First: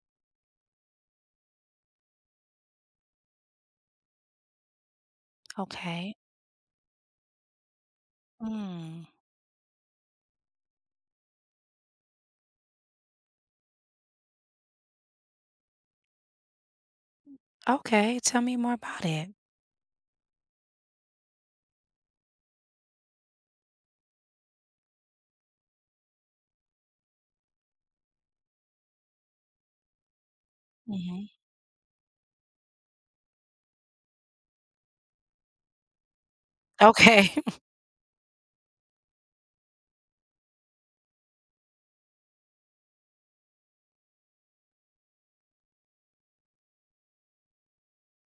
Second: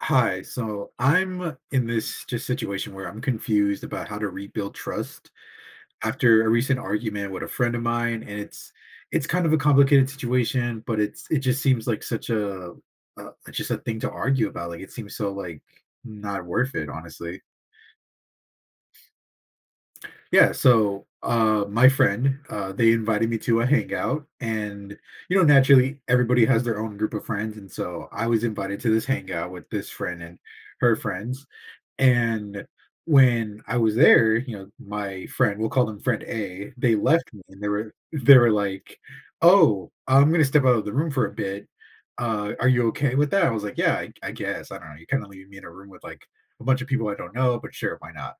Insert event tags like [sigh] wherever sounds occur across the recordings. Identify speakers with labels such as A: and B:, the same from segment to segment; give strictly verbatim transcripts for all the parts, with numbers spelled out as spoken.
A: Hi. So I'm in this just situation where I'm confused about how to rebuild trust
B: Okay.
A: after a recent argument with a friend of mine, and it's
B: Mm.
A: it's kind of a complicated situation, but it's it just seems like such a, a just a thing to argue about. Like it seems so like not worth it, honestly.
B: Okay, tell me more about it.
A: Yeah. So uh, my friend, uh, they invited me to a hangout, and you know naturally everybody has their own group of friends, and so I was invited to this hangout with this friend and her
B: Mhm.
A: friends. And when I was there, you know, my friend, we'll call them friend A, they left
B: Okay.
A: me and
B: [laughs]
A: they were they were like, "Oh, I'm gonna step out of the room for a bit. Uh, are you okay with that?" I was like, "Yeah, I, I guess. I don't know. You're kind of leaving me in a room with like a bunch of people I don't know, but sure, why not?"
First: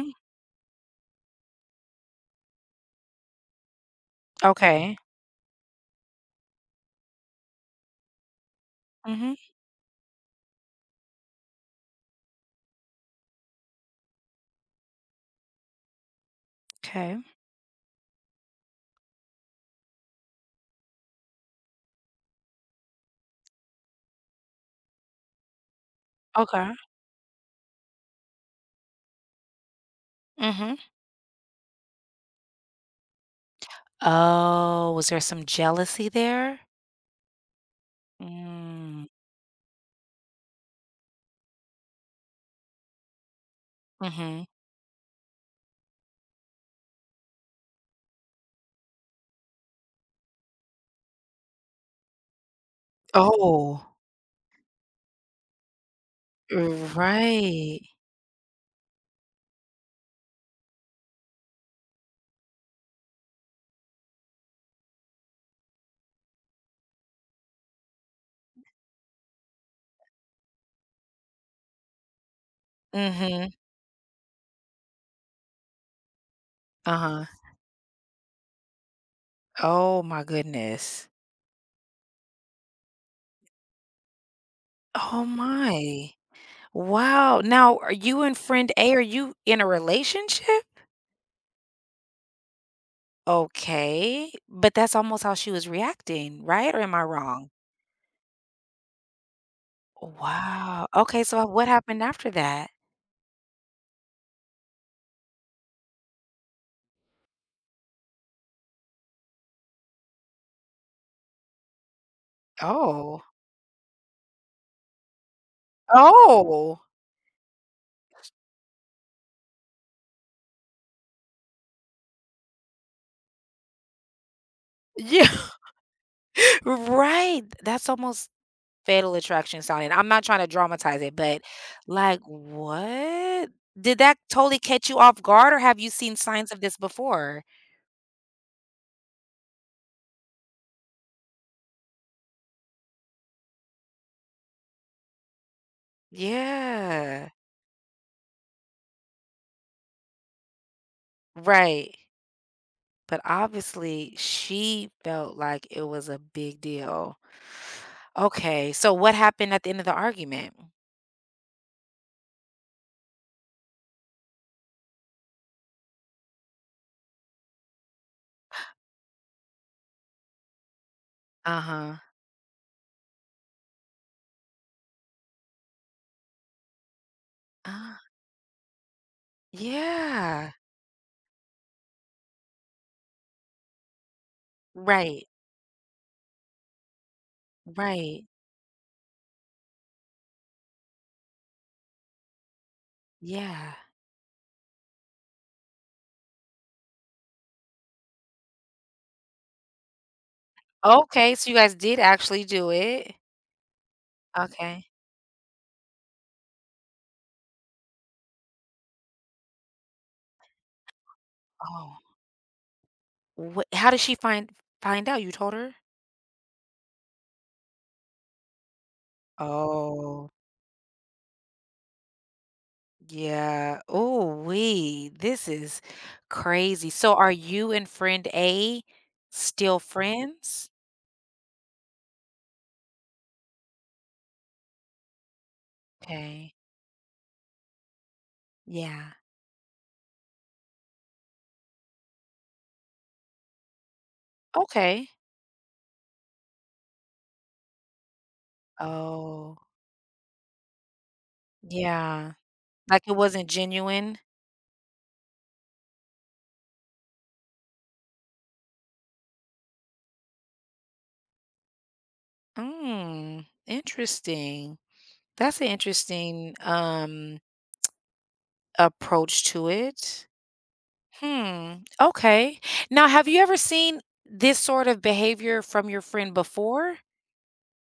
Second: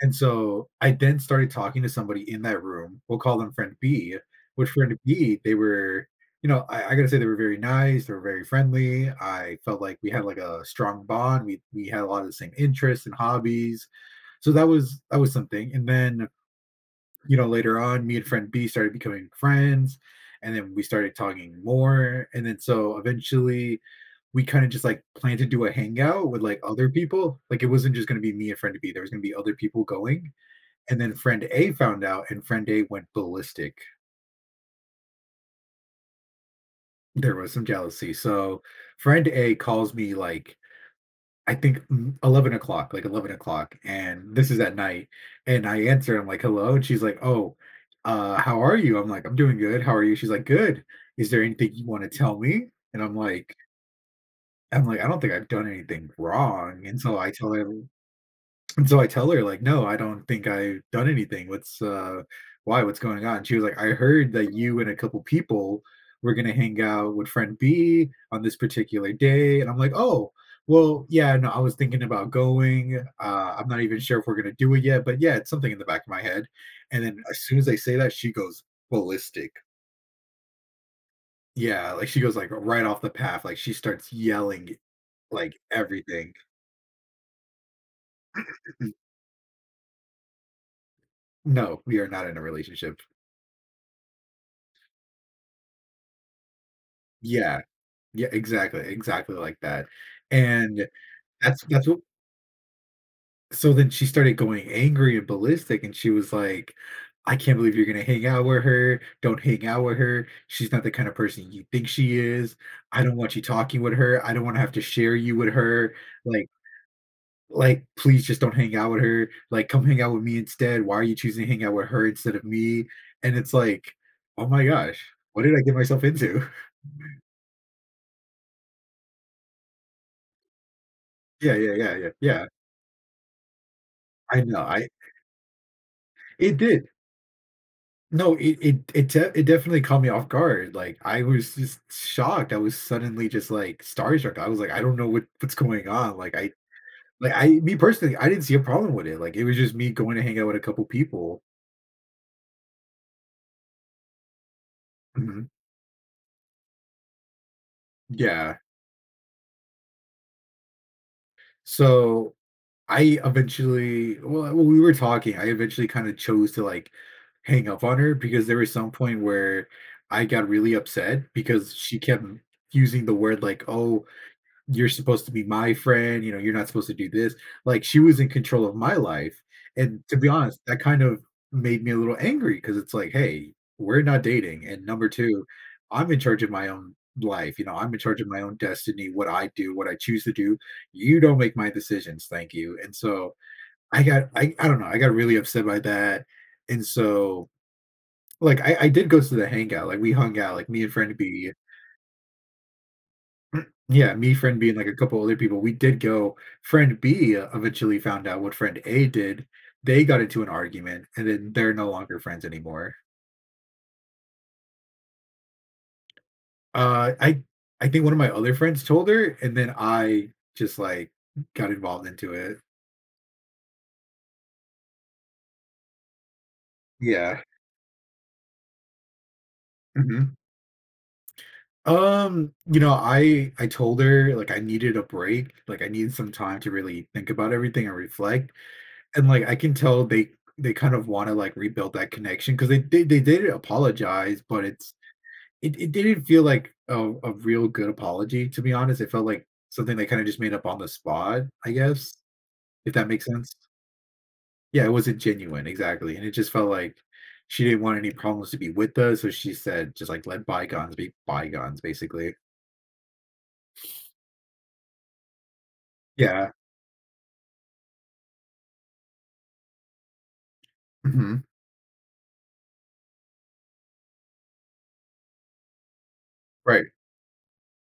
A: And so I then started talking to somebody in that room. We'll call them friend B. With friend
B: Okay.
A: B, they were, you know, I, I gotta say they were very nice, they were very friendly.
B: Mhm.
A: I felt like we had like a strong bond. We we had a lot of the same interests and hobbies. So that was that was something. And then,
B: 'Kay.
A: you know, later on, me and friend B started becoming friends. And then we started talking more. And then so eventually we kind of just like planned to do a hangout with like
B: Okay. Okay.
A: other people. Like it wasn't just gonna be me and friend B. There was gonna be other people going.
B: Mhm.
A: And then friend A found out, and friend A went ballistic.
B: Oh, was there some jealousy there?
A: There was some jealousy. So
B: Mm.
A: friend A calls me like I think mm, eleven o'clock, like eleven o'clock, and
B: Mhm.
A: this is at night. And I answer, I'm like, hello. And she's like, oh, uh, how are you? I'm like, I'm doing good. How are you? She's like, good. Is there anything you want to tell me? And I'm like,
B: Oh,
A: I'm like, I don't think I've done anything wrong. And so I tell her
B: right.
A: And so I tell her, like, "No, I don't think I've done anything. What's, uh why? What's going on?" She was like, "I heard that you and a couple people were gonna hang out with friend B on this particular day." And I'm like, "Oh, well, yeah, no, I was thinking about going.
B: Mhm.
A: Uh, I'm not even sure if we're gonna do it yet, but yeah, it's something in the back of my head." And then
B: Uh-huh.
A: as soon as I say that, she goes ballistic.
B: Oh my goodness.
A: Yeah, like she goes like right off the path. Like she starts yelling
B: Oh
A: like
B: my.
A: everything.
B: Wow. Now, are you and friend A, are you in a relationship?
A: "No, we are not in a relationship."
B: Okay, but that's almost how she was reacting, right? Or am I wrong?
A: Yeah. Yeah, exactly, exactly like that, and
B: Wow. Okay, so uh,
A: that's
B: what
A: that's what
B: happened after that?
A: so then she started going angry and ballistic, and she was like, "I can't believe you're gonna hang out with her. Don't hang out with her. She's not the kind of person you think she is. I don't
B: Oh.
A: want you talking with her. I don't wanna have to share you with her. Like
B: Oh,
A: like, please just don't hang out with her. Like, come hang out with me instead. Why are you choosing to hang out with her instead of me?" And it's like, "Oh my gosh,
B: yeah.
A: what did I get myself into?"
B: [laughs]
A: [laughs]
B: Right. That's almost Fatal Attraction sounding. I'm not trying to dramatize it, but
A: Yeah, yeah, yeah, yeah,
B: like,
A: yeah.
B: what? Did that
A: I know,
B: totally
A: I
B: catch you off guard, or have you seen signs
A: It
B: of this
A: did.
B: before?
A: No, it it it de it definitely caught me off guard. Like, I was just shocked, I was suddenly just, like, starstruck, I was like, "I don't know what what's going on," like, I
B: Yeah.
A: like, I me personally, I didn't see a problem with it. Like, it was just me going to hang out with a couple people.
B: Right. But obviously, she felt
A: Mhm.
B: like it was a big deal.
A: Yeah.
B: Okay, so what happened at the end of the argument?
A: So, I eventually well, when we were talking, I eventually kinda chose to, like, hang up on her because there was some point where I got really upset because
B: Uh-huh.
A: she kept using the word like, "Oh, you're supposed to be my friend, you know, you're not supposed to do this." Like she
B: Ah,
A: was in control of my life. And to be
B: yeah.
A: honest, that kind of made me a little angry because it's like, hey, we're not dating. And number
B: Right.
A: two, I'm in charge of my own life. You know, I'm in charge
B: Right.
A: of my own destiny, what I do, what I choose to do. You don't make my decisions. Thank you. And so
B: Yeah.
A: I got I I don't know, I got really upset by that. And so like I, I did go to the hangout, like we hung out, like me and friend
B: Okay, so
A: B.
B: you guys did actually do it.
A: Yeah, me, friend B, and like
B: Okay.
A: a couple other people, we did go. Friend B, uh, eventually found out what friend A did. They got into an argument, and then they're no
B: Oh.
A: longer friends anymore.
B: What How did she find find out? You told her?
A: Uh, I I think one of my other friends told her, and then I
B: Oh,
A: just like got involved into it.
B: yeah. Oh. wee This is crazy. So are
A: Yeah.
B: you and friend A still
A: Mhm.
B: friends?
A: Um, you know, I I told her like I needed a break, like I needed some
B: Okay.
A: time to really think about everything and reflect.
B: Yeah.
A: And like I can tell they they kind of want to like rebuild that connection because they, they they did apologize, but it's
B: Okay.
A: It it didn't feel like a a real good apology, to be honest. It felt like
B: Oh,
A: something they kinda just made up on the spot, I guess,
B: yeah.
A: if
B: Like
A: that
B: it
A: makes
B: wasn't
A: sense.
B: genuine?
A: Yeah, it wasn't genuine, exactly, and it just felt like she didn't want any problems to be with us, so she said, just, like, "Let bygones be bygones," basically.
B: Mm, interesting. That's an
A: Yeah.
B: interesting, um, approach to it.
A: Mhm.
B: Hmm, okay. Now, have you ever seen this sort of behavior from your friend
A: Right.
B: before?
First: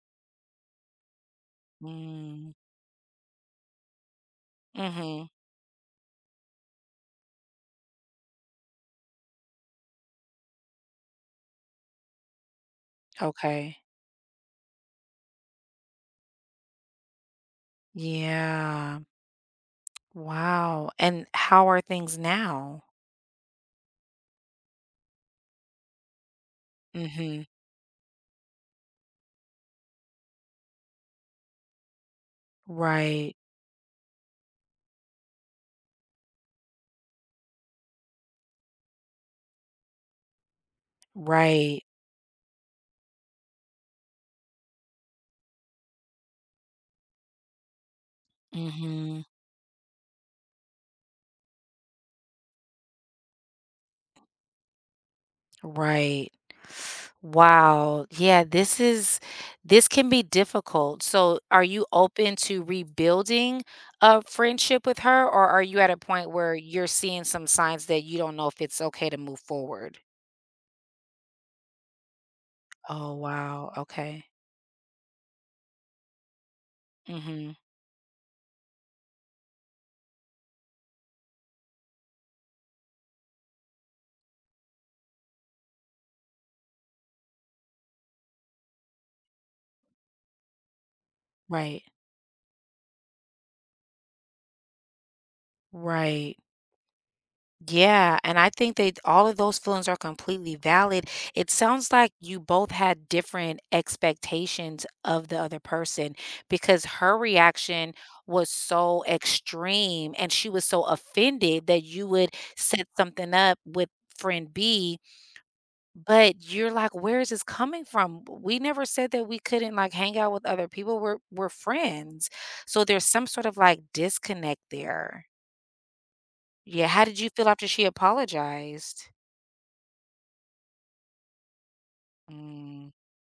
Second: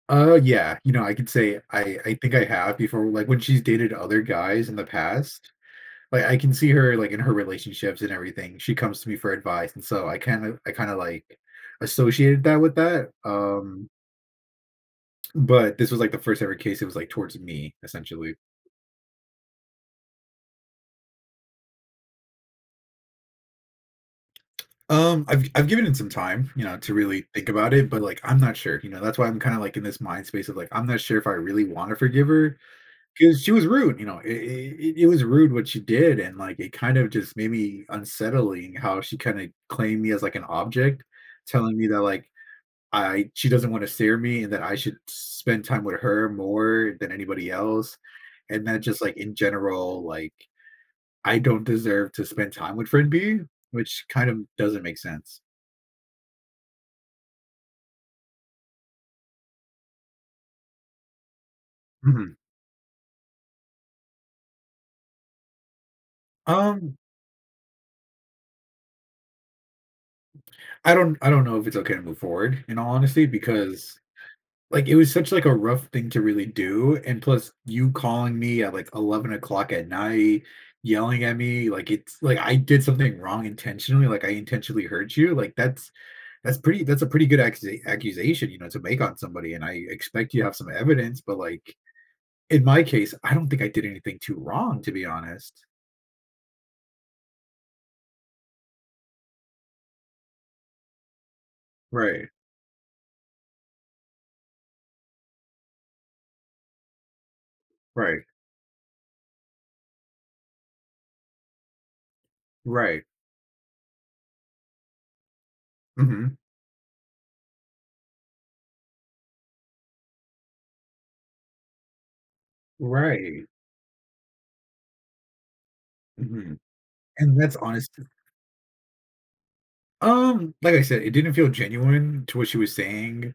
A: Uh, yeah, you know, I could say I I think I
B: Mm,
A: have before, like, when she's dated other guys in the
B: mhm,
A: past, like I can see her like in her relationships and everything. She comes to me for advice, and so I kind of I kind of like associated that with that.
B: okay.
A: Um, but this was like the first ever case. It was like towards me essentially.
B: Yeah. Wow, and how are things now?
A: Um, I've I've given it some time, you know, to really
B: Mhm.
A: think about it, but like I'm not sure. You know, that's why I'm kind of like in this mind space of like I'm not sure if I really want to forgive her
B: Right,
A: because she was rude. You know, it, it it was rude what she did, and like it kind of just made me unsettling how she kind of claimed me as like an object telling
B: right.
A: me that like I she doesn't want to steer me and that I should spend time with her more than anybody else. And that just like
B: Mhm.
A: in general, like I don't deserve to spend time with friend B, which kind of doesn't make sense.
B: Right. Wow. Yeah, this is this can be difficult. So, are you
A: Mhm.
B: open to rebuilding a friendship with her, or are you at a point where you're
A: Um,
B: seeing some signs that you don't know if it's okay to move forward?
A: I don't I don't know if it's okay to move forward in all
B: Oh,
A: honesty
B: wow.
A: because
B: Okay.
A: like it was such like a rough thing to really do. And plus
B: Mhm.
A: you calling me at like eleven o'clock at night, yelling at me, like it's like I did something wrong intentionally, like I intentionally hurt you. Like that's that's pretty that's a pretty good accusa- accusation, you know, to make on somebody, and I expect you to have some evidence, but like
B: Right.
A: in my case I don't think I did anything too wrong, to be honest.
B: Right. Yeah, and I think that all of those feelings are completely valid. It sounds like
A: Right.
B: you both had different expectations of the other person because her reaction
A: Right.
B: was so extreme and she was so offended that you would set
A: Right.
B: something up with friend B, but
A: Hmm.
B: you're like, where is this coming from? We never said that we couldn't like hang out with other people. We're we're friends. So there's some
A: Right.
B: sort of like disconnect there.
A: Hmm.
B: Yeah, how did you
A: And
B: feel
A: that's
B: after she
A: honest.
B: apologized?
A: Um like I said, it didn't feel genuine to what she was
B: Mm.
A: saying.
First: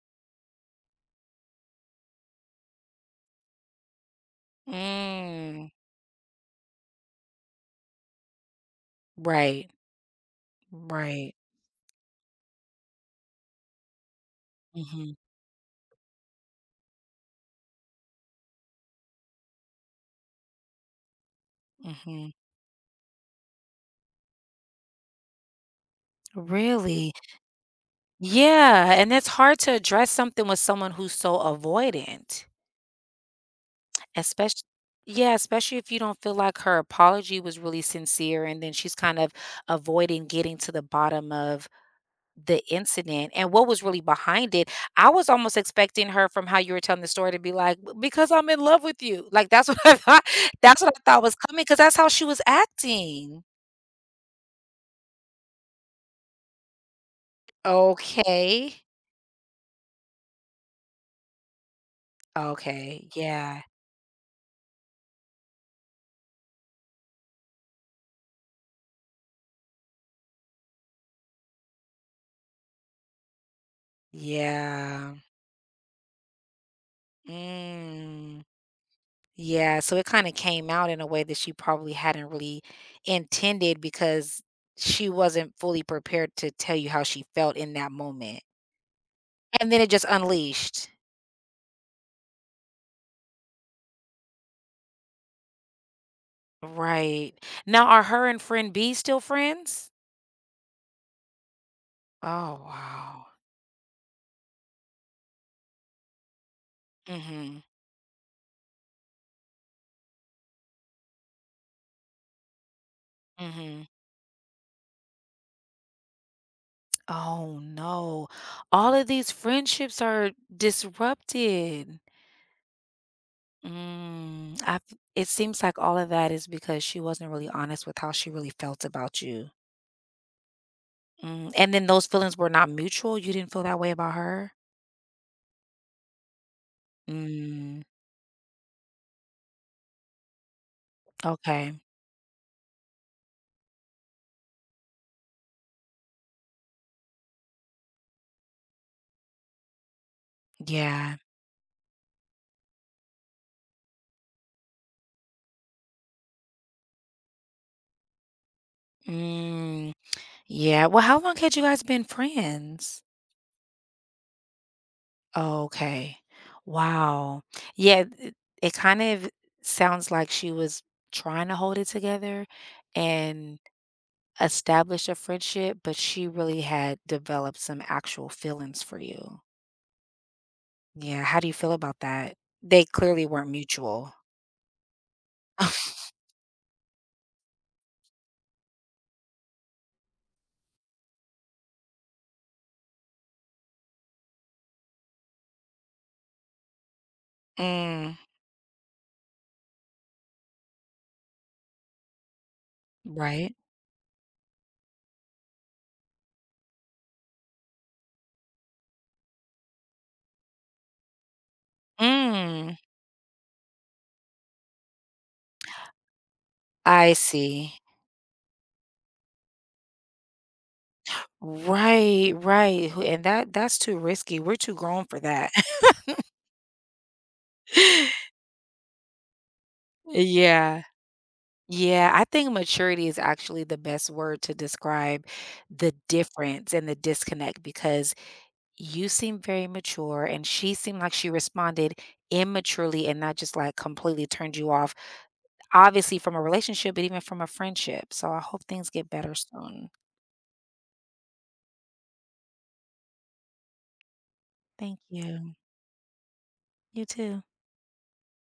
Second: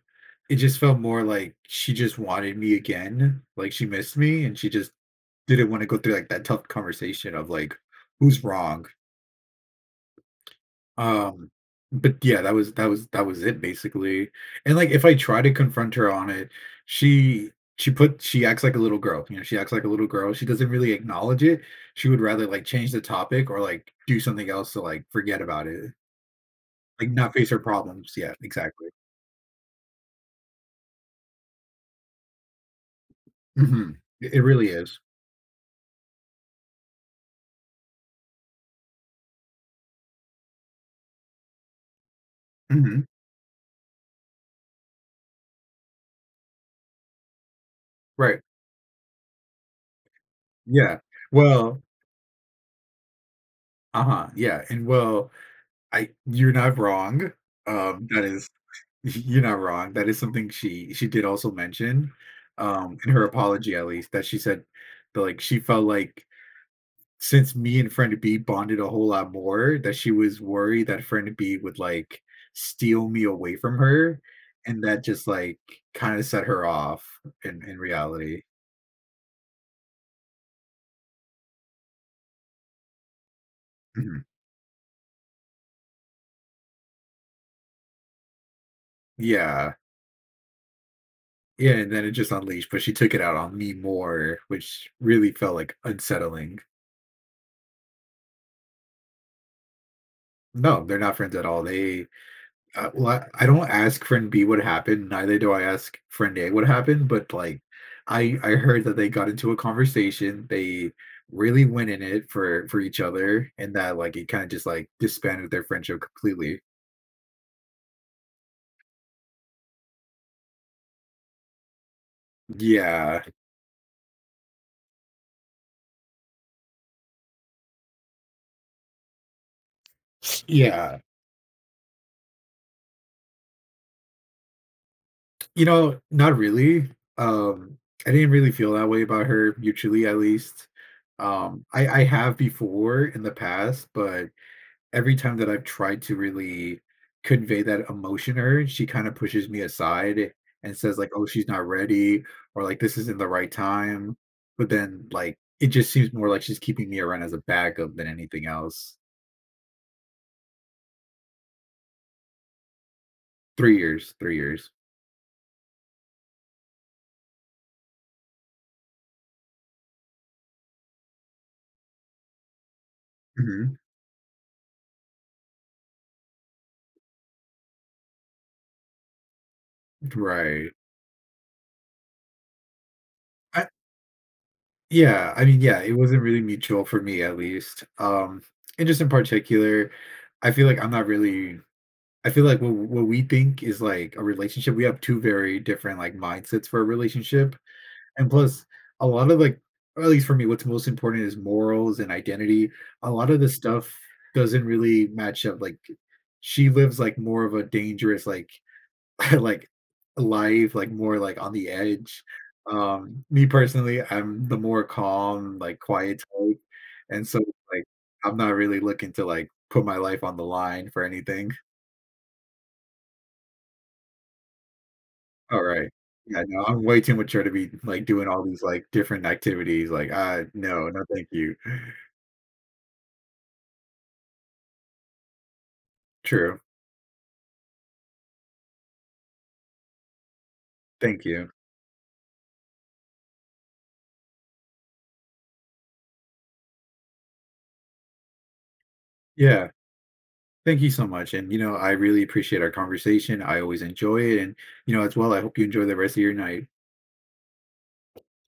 A: It just felt more like she just wanted me again, like she missed me, and she just didn't
B: Mm.
A: want to go through like that tough conversation of like who's wrong.
B: Right. Right.
A: Um, but yeah, that was that was that was it basically, and, like, if I
B: Mhm.
A: try to confront her on it, she she put she acts like a little girl, you know, she acts like a little girl, she doesn't really acknowledge it, she would
B: Mhm.
A: rather, like, change the topic or, like, do something else to, like, forget about it, like,
B: Really?
A: not face her problems, yeah, exactly.
B: Yeah, and it's hard to address something with someone who's so avoidant,
A: Mhm. It it
B: especially.
A: really is.
B: Yeah, especially if you don't feel like her apology was really sincere, and then she's kind of avoiding getting to the bottom of the
A: Mhm.
B: incident and what was really behind it. I was almost expecting her from how you were telling the story to be like, "B because
A: Right.
B: I'm in love with you." Like, that's what [laughs] I thought that's what
A: Yeah.
B: I thought was coming, because
A: Well,
B: that's how she was acting.
A: uh-huh, yeah, and well, I you're not wrong, um, that is
B: Okay.
A: [laughs] You're not wrong. That is something she she did also mention, um,
B: Okay,
A: in her
B: yeah,
A: apology at least, that she said that, like, she felt like since me and friend B bonded a whole lot more, that she was worried that friend B would, like, steal me away from her, and that
B: yeah.
A: just, like, kinda set her off in in reality.
B: Mm, yeah, so it kinda came out in a way that she probably hadn't really intended
A: Mhm.
B: because she wasn't fully prepared to tell you how she felt in that moment, and
A: Yeah.
B: then it just unleashed.
A: Yeah, and then it just unleashed, but she took it out on me more, which really felt, like, unsettling.
B: Right. Now are her and friend B still friends?
A: No, they're not friends at all. They
B: Oh,
A: uh, well,
B: wow.
A: I, I don't ask friend B what happened. Neither do I ask friend A what happened. But like,
B: Mhm,
A: I I heard that they got into a conversation. They really went in it for for each other, and
B: mhm.
A: that like it kind of just like disbanded their friendship completely.
B: Oh, no. All of these friendships are disrupted.
A: Yeah,
B: Mm, I f it seems like all of that is because she wasn't really honest with how she really felt about you.
A: yeah.
B: Mm, and then those feelings were not mutual? You didn't feel that way about her?
A: You know, not really. Um,
B: Mm,
A: I didn't really feel that way about her mutually, at least. Um,
B: okay.
A: I I have before in the past, but every time that I've tried to really convey that emotion to her, she kinda pushes me aside and says like,
B: Yeah.
A: "Oh, she's not ready," or like, "This isn't the right time." But then, like, it just seems more like she's keeping me around as a backup than anything else.
B: Mm, yeah. Well, how long had you guys been friends?
A: three years, three years.
B: Okay. Wow. Yeah, it, it kind of sounds like she was trying to hold it together and
A: Mhm.
B: establish a friendship, but she really had developed some actual feelings for you.
A: Right.
B: Yeah, how do you feel about that? They clearly weren't
A: I
B: mutual.
A: Yeah, I mean, yeah, it
B: [laughs]
A: wasn't really mutual for me at least. Um, and just in particular, I feel like I'm not really I feel like what what we think is like a relationship, we have two very different, like, mindsets for a relationship.
B: Mm,
A: And plus, a lot of like, or at least for me, what's most important is morals and identity. A lot of the
B: right.
A: stuff doesn't really match up. Like, she lives like more of a dangerous, like, [laughs] like life, like more like on the edge.
B: Mm,
A: Um, me personally, I'm the more calm, like quiet type,
B: I
A: and so
B: see.
A: like I'm not really looking to like put my life on the line for anything.
B: Right, right. Who And that that's too risky. We're too grown for that.
A: All right. Yeah, no, I'm way too mature to be like doing
B: [laughs]
A: all these like different activities. Like, uh,
B: Yeah.
A: no, no, thank you.
B: Yeah, I think maturity is actually the best word to describe the
A: True.
B: difference and the disconnect because you seem very mature and she seemed like
A: Thank
B: she
A: you.
B: responded immaturely and not just like completely turned you off. Obviously from a relationship, but even from a friendship, so I hope things get better
A: Yeah.
B: soon.
A: Thank you so much. And, you know, I really appreciate our conversation. I always enjoy it. And, you
B: Thank
A: know, as well, I
B: you.
A: hope you enjoy the rest of your night.
B: You too.